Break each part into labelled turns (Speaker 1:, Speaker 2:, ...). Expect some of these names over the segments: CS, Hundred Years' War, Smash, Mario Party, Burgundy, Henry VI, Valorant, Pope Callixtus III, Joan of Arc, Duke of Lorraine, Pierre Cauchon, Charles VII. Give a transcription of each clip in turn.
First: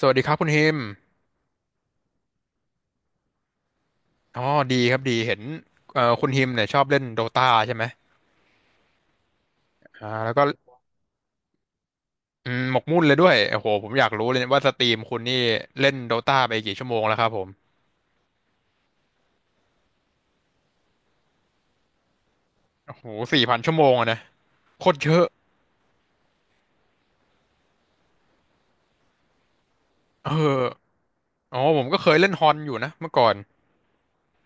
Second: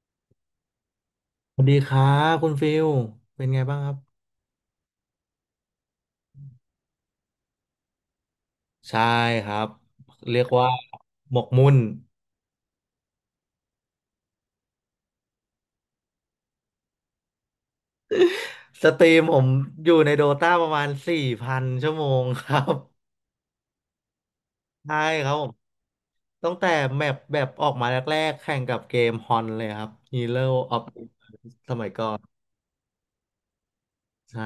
Speaker 1: สวัสดีครับคุณฮิม
Speaker 2: สวัสดีครับคุณฟิลเป็นไงบ้างครับ
Speaker 1: อ๋อดีครับดีเห็นคุณฮิมเนี่ยชอบเล่นโดตาใช่ไหม
Speaker 2: ใช่ครับ
Speaker 1: แล้ว
Speaker 2: เรี
Speaker 1: ก็
Speaker 2: ยกว่าหมกมุ่น
Speaker 1: หมกมุ่นเลยด้วยโอ้โหผมอยากรู้เลยว่าสตรีมคุณนี่เล่นโดตาไปกี่ชั่วโมงแล้วครับผม
Speaker 2: สตรีมผมอยู่ในโดตาประมาณ4,000 ชั่วโมงครับ
Speaker 1: โอ้โห4,000 ชั่วโมงอะนะโคต
Speaker 2: ใช่
Speaker 1: รเยอะ
Speaker 2: ครับผมตั้งแต่แมปแบบออกมาแรกๆแข่งกับเกมฮอนเลยครับ
Speaker 1: เอ
Speaker 2: Hero
Speaker 1: อ
Speaker 2: of Iron
Speaker 1: อ๋อ
Speaker 2: ส
Speaker 1: ผ
Speaker 2: มั
Speaker 1: ม
Speaker 2: ย
Speaker 1: ก็
Speaker 2: ก่
Speaker 1: เค
Speaker 2: อ
Speaker 1: ย
Speaker 2: น
Speaker 1: เล่นฮอนอยู่นะเมื่อก่อน
Speaker 2: ใช่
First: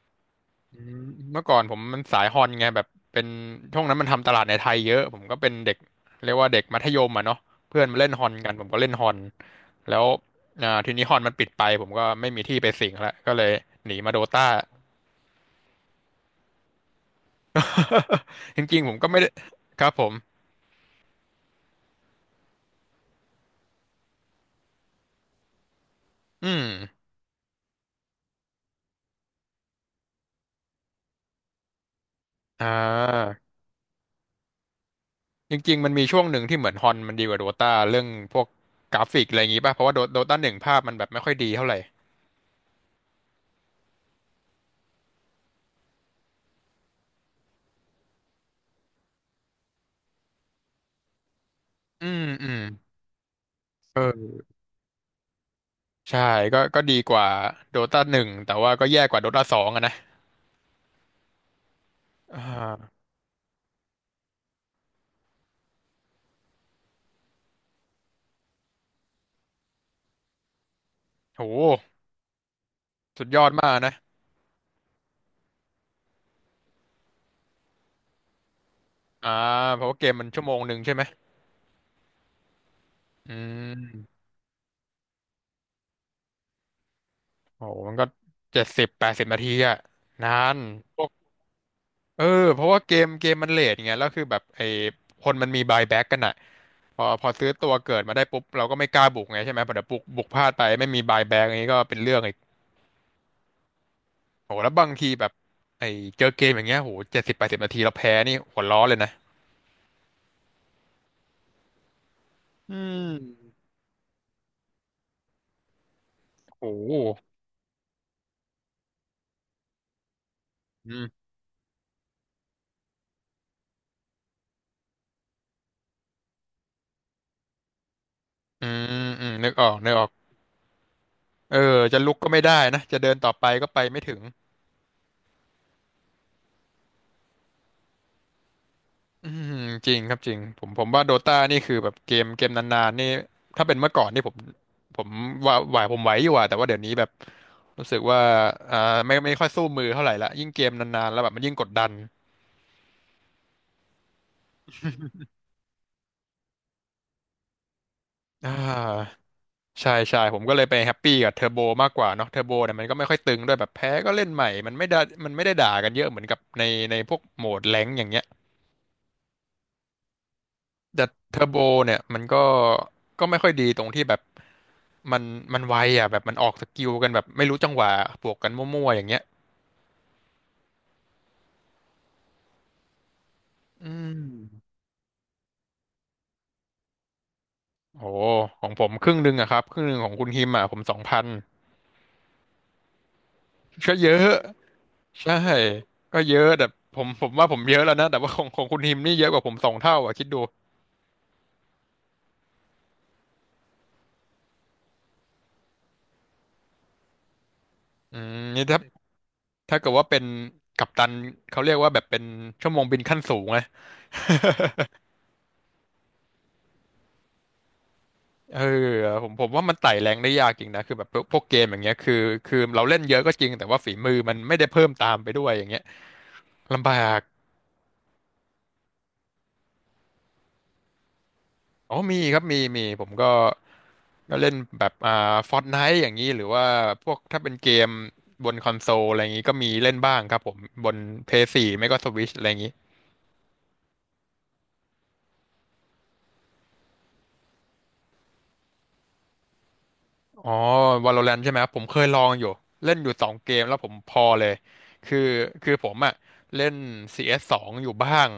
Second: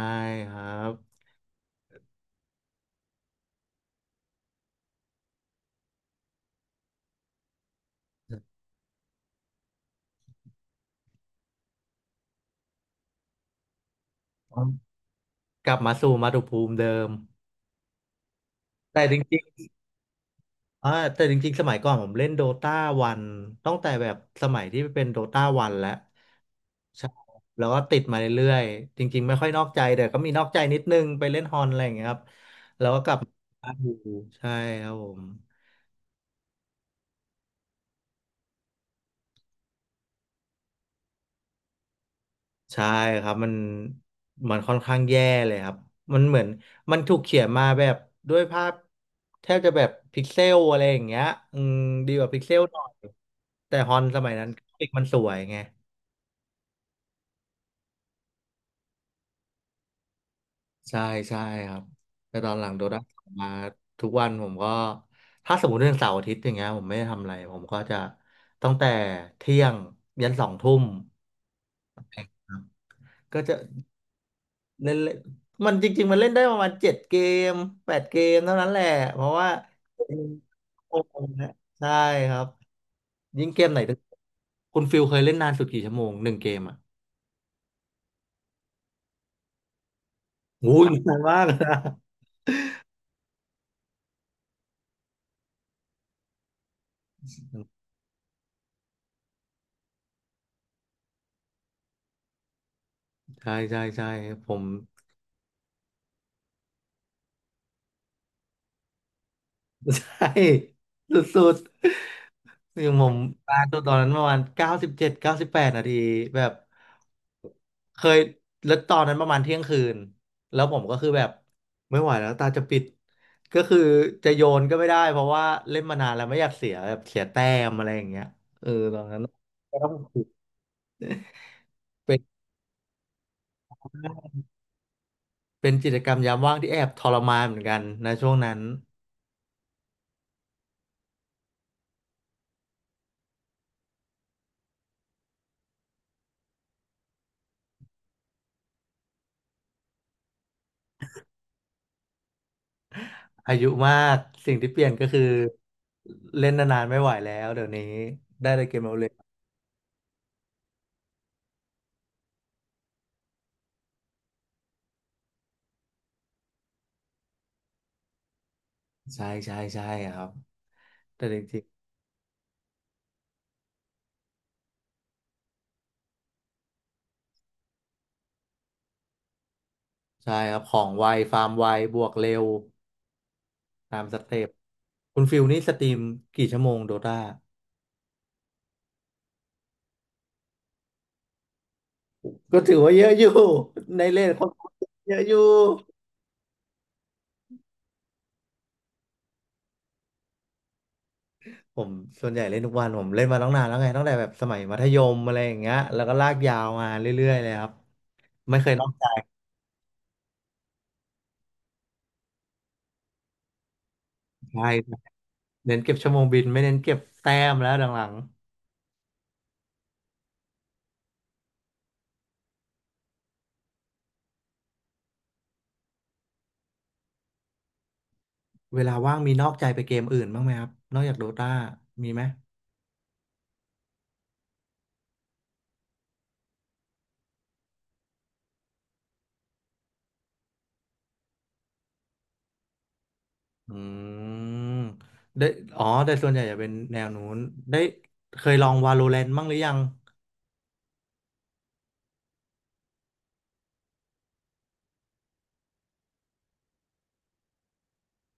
Speaker 2: ครั
Speaker 1: อื
Speaker 2: บ
Speaker 1: มเมื่อก่อนผมมันสายฮอนไงแบบเป็นช่วงนั้นมันทำตลาดในไทยเยอะผมก็เป็นเด็กเรียกว่าเด็กมัธยมอ่ะเนาะเพื่อนมาเล่นฮอนกันผมก็เล่นฮอนแล้วทีนี้ฮอนมันปิดไปผมก็ไม่มีที่ไปสิงแล้วก็เลยหนีมาโดตา
Speaker 2: กลับมาสู่มาตุภูมิเดิม
Speaker 1: จริงๆผม
Speaker 2: แต่
Speaker 1: ก็
Speaker 2: จ
Speaker 1: ไม่ได้
Speaker 2: ริง
Speaker 1: ครับผม
Speaker 2: อ่าแต่จริงๆสมัยก่อนผมเล่นโดตาวันตั้งแต่แบบสมัยที่เป็นโดตาวันแล้ว
Speaker 1: อืม
Speaker 2: ใช่แล้วก็ติดมาเรื่อยๆจริงๆไม่ค่อยนอกใจแต่ก็มีนอกใจนิดนึงไปเล่นฮอนอะไรอย่างเงี้ยครับ
Speaker 1: อ่า
Speaker 2: อยู่ใช่ครับผม
Speaker 1: จริงๆมันมีช่วงหนึ่งที่เหมือนฮอนมันดีกว่าโดตาเรื่องพวกกราฟิกอะไรอย่างงี้ป่ะเพราะว่าโดตาหนึ่งภาพมันแบบไม่ค่อยดีเท่าไหร่
Speaker 2: ใช่ครับมันค่อนข้างแย่เลยครับมันเหมือนมันถูกเขียนมาแบบด้วยภาพแทบจะแบบพิกเซลอะไรอย่างเงี้ยอืม
Speaker 1: อื
Speaker 2: ดีก
Speaker 1: ม
Speaker 2: ว่าพิก
Speaker 1: อื
Speaker 2: เซ
Speaker 1: ม
Speaker 2: ลหน่อยแต่ฮอ
Speaker 1: เอ
Speaker 2: นส
Speaker 1: อ
Speaker 2: มัยนั้นกราฟิกมันสวยไง
Speaker 1: ใช่ก็ดีกว่าโดตาหนึ่งแต่ว่าก็แย่กว่าโดตาสองอะนะ
Speaker 2: ใช่ใช่ครับแต่
Speaker 1: อ่
Speaker 2: ตอนหลังโด
Speaker 1: า
Speaker 2: ด้ามาทุกวันผมก็ถ้าสมมติเรื่องเสาร์อาทิตย์อย่างเงี้ยผมไม่ได้ทำอะไรผมก็จะตั้งแต่เที่ยงยันสองทุ่ม
Speaker 1: โห
Speaker 2: ครับ
Speaker 1: สุดย
Speaker 2: ก็
Speaker 1: อด
Speaker 2: จะ
Speaker 1: มากนะ
Speaker 2: เล่นเล่นมันจริงๆมันเล่นได้ประมาณ7 เกม8 เกมเท่านั้นแหละเพ
Speaker 1: อ่า
Speaker 2: ราะว่า
Speaker 1: เพราะว่าเกมมันชั่วโมงหนึ่งใช่
Speaker 2: โอ้
Speaker 1: ไหม
Speaker 2: โหนะใช่ครับ
Speaker 1: อื
Speaker 2: ยิ่งเกมไหนตึก
Speaker 1: ม
Speaker 2: คุณฟิลเคยเล่นนานสุดกี่ชั่วโมงหนึ่งเกมอ่ะ
Speaker 1: โหมันก็เจ็ดสิบแปดสิบนาทีอะนาน
Speaker 2: โอ้ย
Speaker 1: พวก
Speaker 2: นานมากนะ
Speaker 1: เออเพราะว่าเกมมันเลทไงแล้วคือแบบไอ้คนมันมีบายแบ็กกันอะพอซื้อตัวเกิดมาได้ปุ๊บเราก็ไม่กล้าบุกไงใช่ไหมพอเดี๋ยวบุกพลาดไปไม่มีบายแบ็กนี้ก็เป็นเรื่องอีก
Speaker 2: ใช่ใช่ใช่ผ
Speaker 1: โห
Speaker 2: ม
Speaker 1: แล้วบางทีแบบไอ้เจอเกมอย่างเงี้ยโหเจ็ดสิบแปดสิบนาทีเราแพ้นี่หัวร้อนเลยนะ
Speaker 2: ใช่สุด
Speaker 1: อื
Speaker 2: ๆคือผม
Speaker 1: ม
Speaker 2: ปาตัวตอนนั้นประมาณ9798 นาทีแบบ
Speaker 1: โอ้โห
Speaker 2: เคยแล้วตอนนั้นประมาณเที่ยงคืนแล้วผม
Speaker 1: อื
Speaker 2: ก็
Speaker 1: ม
Speaker 2: คือแบบไม่ไหวแล้วตาจะปิดก็คือจะโยนก็ไม่ได้เพราะว่าเล่นมานานแล้วไม่อยากเสียแบบเสียแต้มอะไรอย่างเงี้ย
Speaker 1: อื
Speaker 2: เออตอ
Speaker 1: ม
Speaker 2: นนั้น
Speaker 1: อืมนึกออก
Speaker 2: ก็
Speaker 1: นึ
Speaker 2: ต้อง
Speaker 1: กออกเออจะลุ
Speaker 2: เป็
Speaker 1: ก
Speaker 2: น
Speaker 1: ก็ไม่ได้นะ จะเดินต่อไปก็ไปไม่ถึง
Speaker 2: เป็นกิจกรรมยามว่างที่แอบทรมานเหมือนกันนะช่วงนั้น
Speaker 1: อืมจริงครับจริง ผมว่าโดตานี่คือแบบเกมนานๆนี่ ถ้าเป็นเมื่อก่อนนี่ผมผมว่าไหวอยู่อะแต่ว่าเดี๋ยวนี้แบบรู้สึกว่าอ่าไม่ค่อยสู้มือเท่าไหร่ละยิ่งเกมนานๆแล้วแบบมันยิ่งกดดัน
Speaker 2: อายุมากสิ่งที่เปลี่ยนก็คือเล่นนานๆไม่ไหวแล้วเดี๋ยวนี้
Speaker 1: อ่
Speaker 2: ได้แต่เกมเอา
Speaker 1: าใช่ใช่ผมก็เลยไปแฮปปี้กับเทอร์โบมากกว่าเนาะเทอร์โบเนี่ยมันก็ไม่ค่อยตึงด้วยแบบแพ้ก็เล่นใหม่มันไม่ได้ด่ากันเยอะเหมือนกับในในพวกโหมดแรงค์อย่างเงี้ย
Speaker 2: ใช่ใช่ใช่ครับ
Speaker 1: แต่
Speaker 2: แต่จ
Speaker 1: เทอร์โบ
Speaker 2: ริง
Speaker 1: เนี่ยมันก็ไม่ค่อยดีตรงที่แบบมันมันไวอ่ะแบบมันออกสกิลกันแบบไม่รู้จังหวะบวกกันมั่วๆอย่างเงี้ย
Speaker 2: ๆใช่ครับของไวฟาร์มไวบวกเร็ว
Speaker 1: อื
Speaker 2: ตาม
Speaker 1: ม
Speaker 2: สเต็ปคุณฟิลนี่สตรีมกี่ชั่วโมงโดตา
Speaker 1: โอ้ของผมครึ่งหนึ่งอะครับครึ่งหนึ่งของคุณฮิมอะผม2,000
Speaker 2: ก็ถือว่าเยอะอยู่
Speaker 1: ก็
Speaker 2: ใน
Speaker 1: เย
Speaker 2: เล่
Speaker 1: อะ
Speaker 2: นคนเยอะอ
Speaker 1: ใช่
Speaker 2: ยู่
Speaker 1: ก็เยอะแต่ผมว่าผมเยอะแล้วนะแต่ว่าของของคุณฮิมนี่เยอะกว่าผม2 เท่าอะคิดดู
Speaker 2: ผมส่วนใหญ่เล่นทุกวันผมเล่นมาตั้งนานแล้วไงตั้งแต่แบบสมัยมัธยมอะไรอย่างเงี้ยแล้วก็ลากยาวมาเรื่อยๆเลยครับ
Speaker 1: อืม
Speaker 2: ไม่
Speaker 1: นี่
Speaker 2: เคย
Speaker 1: ถ้า
Speaker 2: นอกใจ
Speaker 1: ถ้าเกิดว่าเป็นกัปตันเขาเรียกว่าแบบเป็นชั่วโมงบินขั้นสูงไง
Speaker 2: ใช่ครับเน้นเก็บชั่วโมงบินไม่เน้นเก็บแต้มแล้วหลัง
Speaker 1: เออผมว่ามันไต่แรงได้ยากจริงนะคือแบบพวกเกมอย่างเงี้ยคือเราเล่นเยอะก็จริงแต่ว่าฝีมือมันไม่ได้เพิ่มตามไปด้วยอย่างเงี้ยลำบาก
Speaker 2: ๆเวลาว่างมีนอกใจไปเกมอื่นบ้างไหมครับนอกจากโดตา
Speaker 1: อ๋อ
Speaker 2: มี
Speaker 1: มี
Speaker 2: ไหม
Speaker 1: ครับมีผมก็เล่นแบบฟอร์ตไนท์อย่างนี้หรือว่าพวกถ้าเป็นเกมบนคอนโซลอะไรอย่างนี้ก็มีเล่นบ้างครับผมบนเพย์สีไม่ก็สวิชอะไรอย่างนี้
Speaker 2: อืมได้อ๋อแต่ส่วนใหญ่จะเป็นแนวนู้นได้เคยลอง Valorant บ้างหรือยัง
Speaker 1: อ๋อ Valorant ใช่ไหมครับผมเคยลองอยู่เล่นอยู่2 เกมแล้วผมพอเลยคือคือผมอะเล่น CS สสองอยู่บ้าง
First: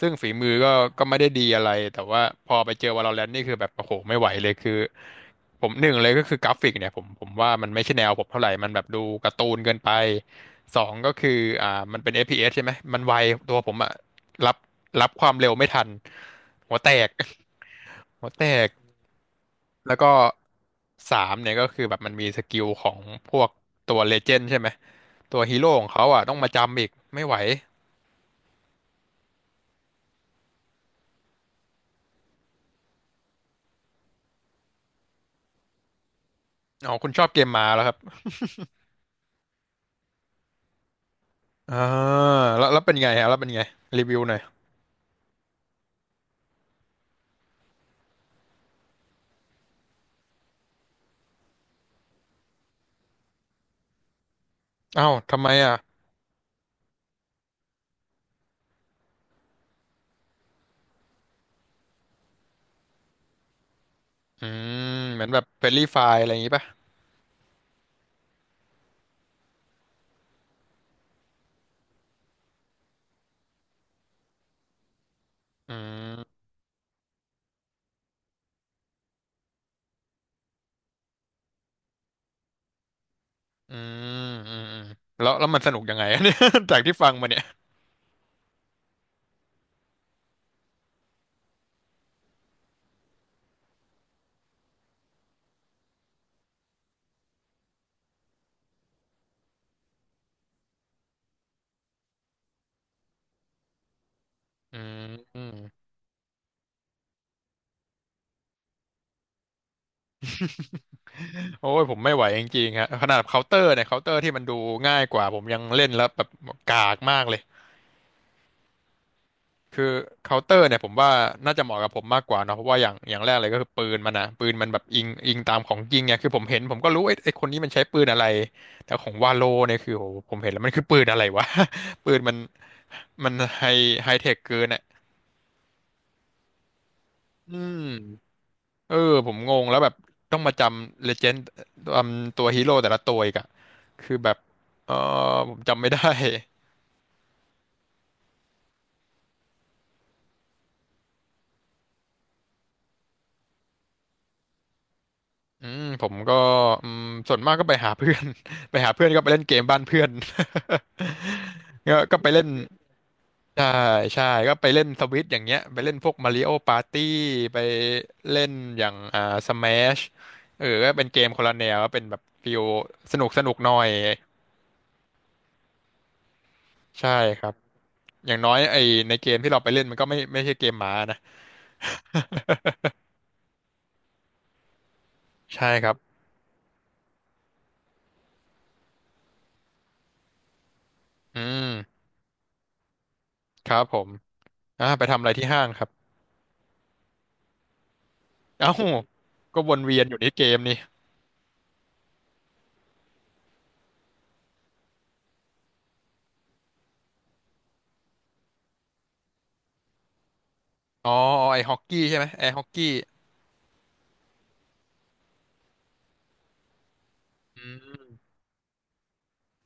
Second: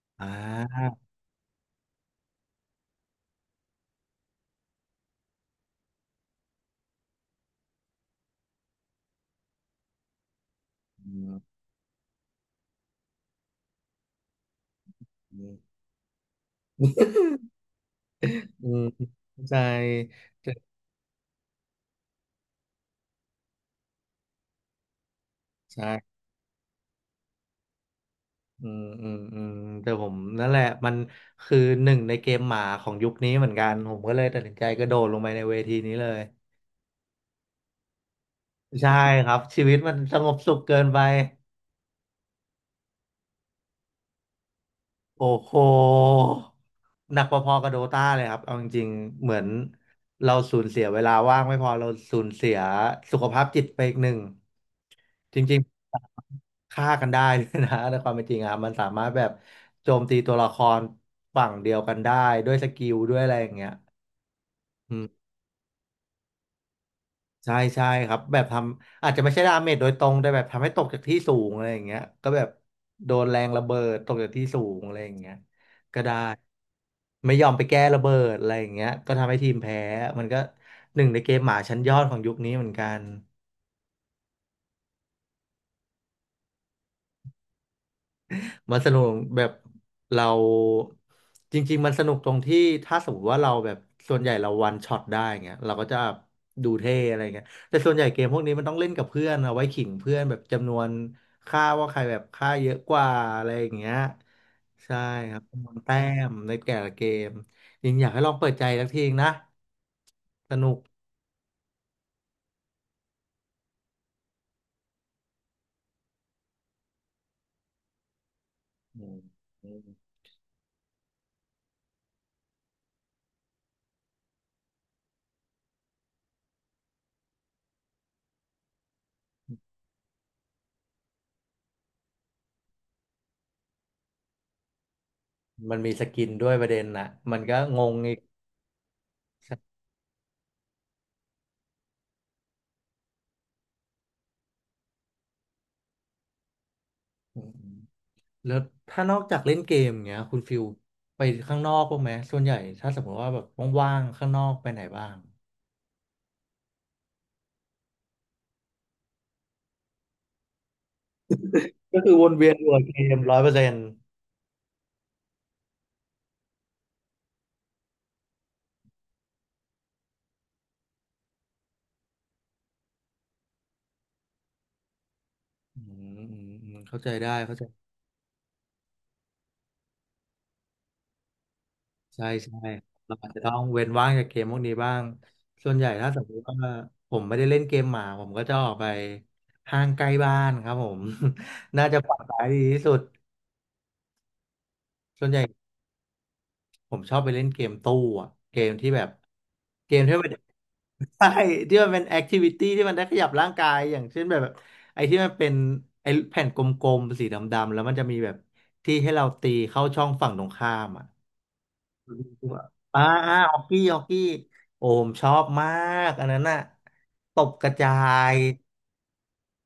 Speaker 1: ซึ่ง
Speaker 2: อ่
Speaker 1: ฝีมือก็
Speaker 2: า
Speaker 1: ก็ไม่ได้ดีอะไรแต่ว่าพอไปเจอ Valorant นี่คือแบบโอ้โหไม่ไหวเลยคือผมหนึ่งเลยก็คือกราฟิกเนี่ยผมว่ามันไม่ใช่แนวผมเท่าไหร่มันแบบดูการ์ตูนเกินไปสองก็
Speaker 2: อื
Speaker 1: คือ
Speaker 2: ม
Speaker 1: อ่ามันเป็นเ p s ใช่ไหมมันไวตัวผมอะรับรับความ
Speaker 2: อื
Speaker 1: เร็ว
Speaker 2: ม
Speaker 1: ไม่ทันหัวแตก หัวแต
Speaker 2: อื
Speaker 1: ก
Speaker 2: มเข้าใจ
Speaker 1: แล้วก็
Speaker 2: แต่
Speaker 1: สามเนี่ยก็คือแบบมันมีสกิลของพวกตัวเลเจนด์ใช่ไหมตัวฮีโร่ของเขา
Speaker 2: ใช่
Speaker 1: อ่ะต้องมาจำอีกไม่ไหว
Speaker 2: อืมอืมอืมแต่ผมนั่นแหละมันคือหนึ่งในเกมหมาของยุคนี้เหมือนกันผมก็เลยตัดสินใจกระโดดลงไปในเวทีนี้เลย
Speaker 1: อ๋อคุณชอบเกมมาแล้วครับ
Speaker 2: ใช่ครับชีวิตมันสงบสุขเกินไป
Speaker 1: อ่าแล้วแล้วเป็นไงฮะแล้วเป็นไงรีวิวหน่อย
Speaker 2: โอ้โหหนักพอๆกับโดตาเลยครับเอาจริงๆเหมือนเราสูญเสียเวลาว่างไม่พอเราสูญเสียสุขภาพจิตไปอีกหนึ่ง
Speaker 1: อ้าว
Speaker 2: จ
Speaker 1: ทำไม
Speaker 2: ริง
Speaker 1: อ่ะ
Speaker 2: ๆฆ่ากันได้เลยนะ ในความเป็นจริงอะครับมันสามารถแบบโจมตีตัวละครฝั่งเดียวกันได้ด้วยสกิลด้วยอะไรอย่างเงี้ย
Speaker 1: อืมเหมือนแบบเฟรนลี่ไฟล์อะไรอย่างงี้ป่ะ
Speaker 2: ใช่ใช่ครับแบบทำอาจจะไม่ใช่ดาเมจโดยตรงแต่แบบทำให้ตกจากที่สูงอะไรอย่างเงี้ยก็แบบโดนแรงระเบิดตกจากที่สูงอะไรอย่างเงี้ย
Speaker 1: อื
Speaker 2: ก็ได้
Speaker 1: ม
Speaker 2: ไม่ยอมไปแก้ระเบิดอะไรอย่างเงี้ยก็ทำให้ทีมแพ้มันก็หนึ่งในเกมหมาชั้นยอดของยุคนี้เหมือนกัน
Speaker 1: อืมอืมอืมแล้วมันสนุกยังไงอะ เนี่ย จากที่ฟังมาเนี่ย
Speaker 2: มันสนุกแบบเราจริงๆมันสนุกตรงที่ถ้าสมมติว่าเราแบบส่วนใหญ่เราวันช็อตได้เงี้ยเราก็จะดูเท่อะไรเงี้ยแต่ส่วนใหญ่เกมพวกนี้มันต้องเล่นกับเพื่อนเอาไว้ขิงเพื่อนแบบจำนวนค่าว่าใครแบบค่าเยอะกว่าอะไรอย่างเงี้ย
Speaker 1: อืม
Speaker 2: ใช่ค
Speaker 1: อื
Speaker 2: รับ
Speaker 1: ม
Speaker 2: จำนวนแต้มในแต่ละเกมยิงอยากให้ลองเปิดใจสักทีนะสนุก
Speaker 1: โอ้ยผมไม่ไหวจริงๆฮะขนาดเคาน์เตอร์เนี่ยเคาน์เตอร์ที่มันดูง่ายกว่าผมยังเล่นแล้วแบบกากมากเลย
Speaker 2: อืม
Speaker 1: คือเคาน์เตอร์เนี่ยผมว่าน่าจะเหมาะกับผมมากกว่าเนอะเพราะว่าอย่างแรกเลยก็คือปืนมันนะปืนมันแบบอิงตามของจริงไงคือผมเห็นผมก็รู้ไอ้คนนี้มันใช้ปืนอะไรแต่ของวาโลเนี่ยคือโหผมเห็นแล้วมันคือปืนอะไรวะ ปืนมันไฮไฮเทคเกินอ่ะ
Speaker 2: มันมีสกินด้วยประเด็นนะมัน
Speaker 1: อื
Speaker 2: ก็ง
Speaker 1: ม
Speaker 2: งอีก
Speaker 1: เออผมงงแล้วแบบต้องมาจำเลเจนด์ตัวฮีโร่แต่ละตัวอีกอะคือแบบเออผมจำไม่ได้
Speaker 2: แล้วถ้านอกจากเล่นเกมอย่างเงี้ยคุณฟิลไปข้างนอกบ้างไหมส่วนใหญ่ถ้าสมมติว่าแบบว่างๆข้างนอกไปไหนบ้าง
Speaker 1: อืมผมก็อืมส่วนมากก็ไปหาเพื่อน ไปหาเพื่อนก็ไปเล่นเกมบ้านเพื่อน ก็
Speaker 2: ก็คือ
Speaker 1: ก็
Speaker 2: ว
Speaker 1: ไป
Speaker 2: น
Speaker 1: เล่น
Speaker 2: เวียนอยู่กับเกมร้อยเปอร์
Speaker 1: ใช่
Speaker 2: เซ็นต์
Speaker 1: ใช่ก็ไปเล่นสวิตอย่างเงี้ยไปเล่นพวกมาริโอปาร์ตี้ไปเล่นอย่างสแมชเออก็เป็นเกมคนละแนวก็เป็นแบบฟิลสนุกหน่อย
Speaker 2: อืมอืมอืมเข้า
Speaker 1: ใช่
Speaker 2: ใจได้
Speaker 1: ครับ
Speaker 2: เข้าใจ
Speaker 1: อย่างน้อยไอในเกมที่เราไปเล่นมันก็ไม่ใช่เกมหมานะ
Speaker 2: ใช่ใช่เราอาจจะต้องเว้นว่างจากเกมพวกนี้บ้าง ส่
Speaker 1: ใช่
Speaker 2: วน
Speaker 1: ค
Speaker 2: ใหญ่
Speaker 1: รับ
Speaker 2: ถ้าสมมติว่าผมไม่ได้เล่นเกมหมาผมก็จะออกไปห้างใกล้บ้านครับผม
Speaker 1: อืม
Speaker 2: น่าจะปลอดภัยดีที่สุด
Speaker 1: ครับผมอ่าไปทำ
Speaker 2: ส่
Speaker 1: อะ
Speaker 2: วน
Speaker 1: ไร
Speaker 2: ใหญ่
Speaker 1: ที่ห้างครับ
Speaker 2: ผมชอบไปเล่นเกมตู้อะเก
Speaker 1: เอ้า
Speaker 2: มที่แบบ
Speaker 1: ก็วน
Speaker 2: เก
Speaker 1: เวี
Speaker 2: ม
Speaker 1: ยนอ
Speaker 2: ที่
Speaker 1: ยู่ใน
Speaker 2: มัน
Speaker 1: เกมนี่
Speaker 2: ใช่ที่มันเป็นแอคทิวิตี้ที่มันได้ขยับร่างกายอย่างเช่นแบบไอ้ที่มันเป็นไอ้แผ่นกลมๆสีดำๆแล้วมันจะมีแบบที่ให้เราตีเข้าช่องฝั่งตรงข้ามอ่ะ
Speaker 1: อ๋อไอฮอกกี้ใช่ไหมไอฮอกกี้
Speaker 2: อ่าอ่าฮอกกี้ฮอกกี้โอผมชอบมากอันนั้นน่ะตบ
Speaker 1: อื
Speaker 2: กระจา
Speaker 1: ม
Speaker 2: ย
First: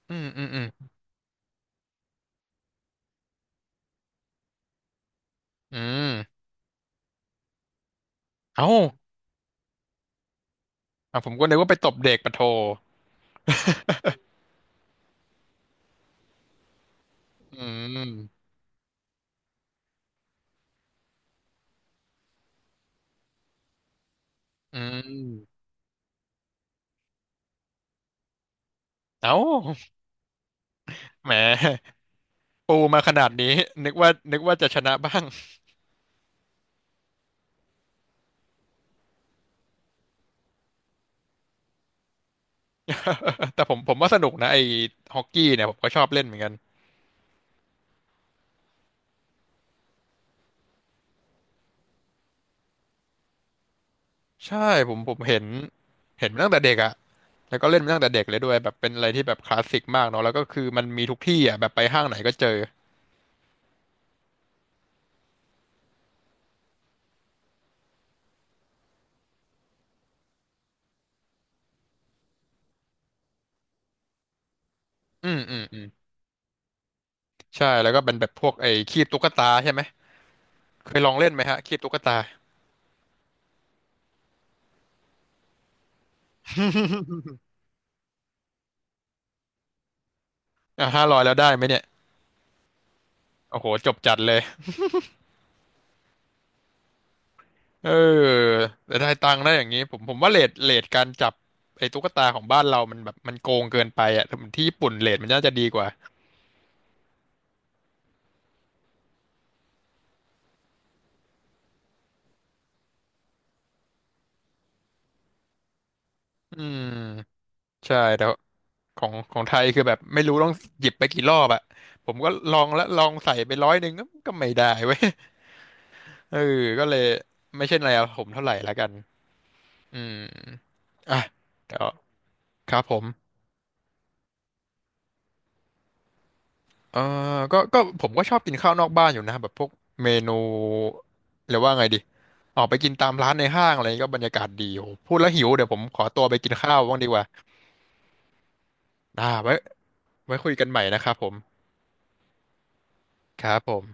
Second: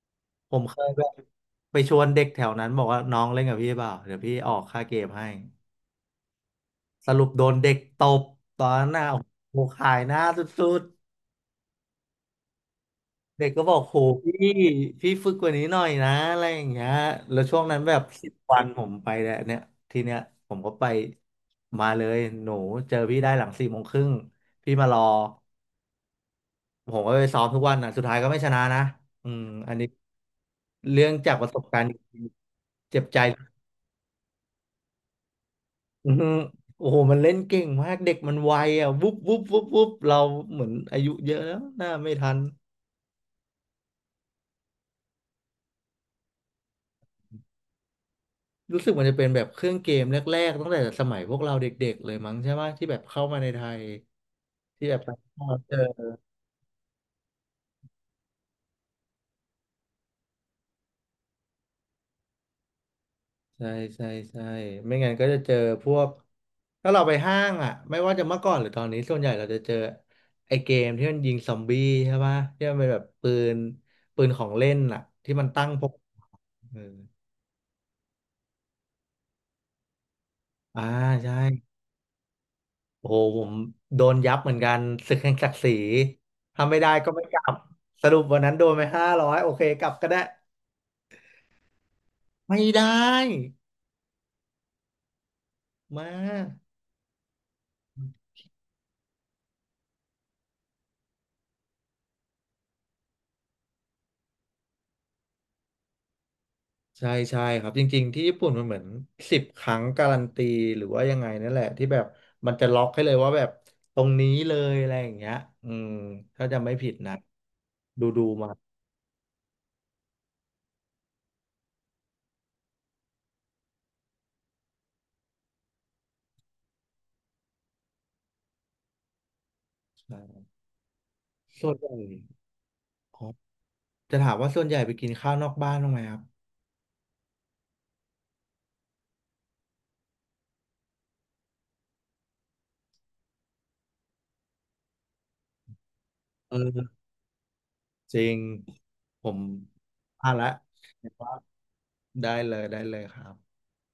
Speaker 1: อืมอืม
Speaker 2: ผ
Speaker 1: อื
Speaker 2: มเค
Speaker 1: ม
Speaker 2: ยแบบไปชวนเด็กแถวนั้นบอกว่าน้องเล่นกับพี่เปล่าเดี๋ยวพี่ออกค่าเกมให้
Speaker 1: อืม
Speaker 2: สรุปโดนเด็กตบต
Speaker 1: เอ้า
Speaker 2: อนนั้นน่ะโอ้โหขายหน้าสุด
Speaker 1: อ่ะผมก็นึกว่าไปตบเด็กปะโท
Speaker 2: ๆ เด็กก็บอกโห พี่พี่ฝึกกว่านี้หน่อยนะอะไรอย่างเงี้ยแล้วช่
Speaker 1: อื
Speaker 2: วงนั้นแบ
Speaker 1: ม
Speaker 2: บ10 วันผมไปแล้วเนี่ยทีเนี้ยผมก็ไปมาเลยหนูเจอพี่ได้หลัง4 โมงครึ่งพี่
Speaker 1: อื
Speaker 2: มารอ
Speaker 1: ม
Speaker 2: ผมก็ไปซ้อมทุกวันนะสุดท้ายก็ไม่ชนะนะอื
Speaker 1: เอ้า
Speaker 2: มอันนี้เรื่อง
Speaker 1: แหม
Speaker 2: จากประสบการณ์จริง
Speaker 1: ปู
Speaker 2: ๆเจ็
Speaker 1: มา
Speaker 2: บ
Speaker 1: ข
Speaker 2: ใจ
Speaker 1: นาดนี้นึกว่าจะชนะบ้าง
Speaker 2: อือฮึโอ้โหมันเล่นเก่งมากเด็กมันไวอ่ะวุบวุบวุบวุบเราเหมือนอายุเยอะแล้วหน้าไม่ทัน
Speaker 1: แต่ผมว่าสนุกนะไอ้ฮอกกี้เนี่ยผมก็ชอบเล่นเหมือนกัน
Speaker 2: รู้สึกมันจะเป็นแบบเครื่องเกมแรกๆตั้งแต่สมัยพวกเราเด็กๆเลยมั้งใช่ไหมที่แบบเข้ามาในไทย
Speaker 1: ใช่
Speaker 2: ที่
Speaker 1: ผ
Speaker 2: แบ
Speaker 1: ม
Speaker 2: บ
Speaker 1: ผ
Speaker 2: เรา
Speaker 1: มเห็น
Speaker 2: เจอ
Speaker 1: เห็นมาตั้งแต่เด็กอะแล้วก็เล่นมาตั้งแต่เด็กเลยด้วยแบบเป็นอะไรที่แบบคลาสสิกมากเนาะแล้วก็คือมันมีทุกที่อะแบบไปห้างไหนก็เจอ
Speaker 2: ใช่ใช่ใช่ไม่งั้นก็จะเจอพวกถ้าเราไปห้างอ่ะไม่ว่าจะเมื่อก่อนหรือตอนนี้ส่วนใหญ่เราจะเจอไอ้เกมที่มันยิงซอมบี้ใช่ปะที่มันเป็นแบบนปืนของเล่นอ่ะ
Speaker 1: อื
Speaker 2: ที่
Speaker 1: ม
Speaker 2: มัน
Speaker 1: อืม
Speaker 2: ตั้ง
Speaker 1: อื
Speaker 2: พ
Speaker 1: ม
Speaker 2: กเออ
Speaker 1: ใช่แล้วก็เป็นแบบพวกไอ้คีบตุ๊กตาใช่ไหม
Speaker 2: อ่า
Speaker 1: เคยลองเล่น
Speaker 2: ใช่
Speaker 1: ไหมฮะคีบตุ๊กตา
Speaker 2: โอ้โหผมโดนยับเหมือนกันศึกแห่งศักดิ์ศรีถ้าไม่ได้ก็ไม่กลับสรุปวันนั้นโดนไป500โอเคกลับก็ได้
Speaker 1: อ่ะ500แล้วได้ไหมเนี่ย
Speaker 2: ไม่ได้
Speaker 1: โอ้โหจบจัดเลย
Speaker 2: มาก
Speaker 1: เออแต่ได้ตังค์ได้อย่างนี้ผมว่าเรทการจับไอ้ตุ๊กตาของบ้านเรามันแบบมันโกงเกินไปอ่ะถ้ามันที่ญี่ปุ่นเรทมันน่าจะดีกว่า
Speaker 2: ใช่ใช่ครับจริงๆที่ญี่ปุ่นมันเหมือน10 ครั้งการันตีหรือว่ายังไงนั่นแหละที่แบบมันจะล็อกให้เลยว่าแบบตรงนี้เลยอะไรอย่างเงี้ยอืมถ้า
Speaker 1: อื
Speaker 2: จะไม่ผิดนะ
Speaker 1: มใช่
Speaker 2: ดู
Speaker 1: แต่
Speaker 2: มา
Speaker 1: ของไทยคือแบบไม่รู้ต้องหยิบไปกี่รอบอ่ะผมก็ลองแล้วลองใส่ไป100ก็ก็ไม่ได้เว้ยเออก็เลยไม่ใช่แนวผมเท่าไหร่ละกันอืม
Speaker 2: ใช่
Speaker 1: อ่ะ
Speaker 2: ส่ว
Speaker 1: เดี๋
Speaker 2: น
Speaker 1: ยว
Speaker 2: ใหญ่
Speaker 1: ครับผม
Speaker 2: ครับจะถามว่าส่วนใหญ่ไปกินข้าวนอกบ้านบ้างไหมครับ
Speaker 1: เออก็ผมก็ชอบกินข้าวนอกบ้านอยู่นะแบบพวกเมนูเรียกว่าไงดีออกไปกินตามร้านในห้างอะไรก็บรรยากาศดีโอ้โหพูดแล้วหิวเดี๋ยวผมขอตัวไปกินข้าวบ้า
Speaker 2: เออ
Speaker 1: งดีกว่า
Speaker 2: จริง
Speaker 1: อ่า
Speaker 2: ผมพลา
Speaker 1: ไว้
Speaker 2: ด
Speaker 1: คุ
Speaker 2: ละ
Speaker 1: ยกันใหม่นะครับผม
Speaker 2: ได้เลยได้เลยครับ
Speaker 1: ครับผม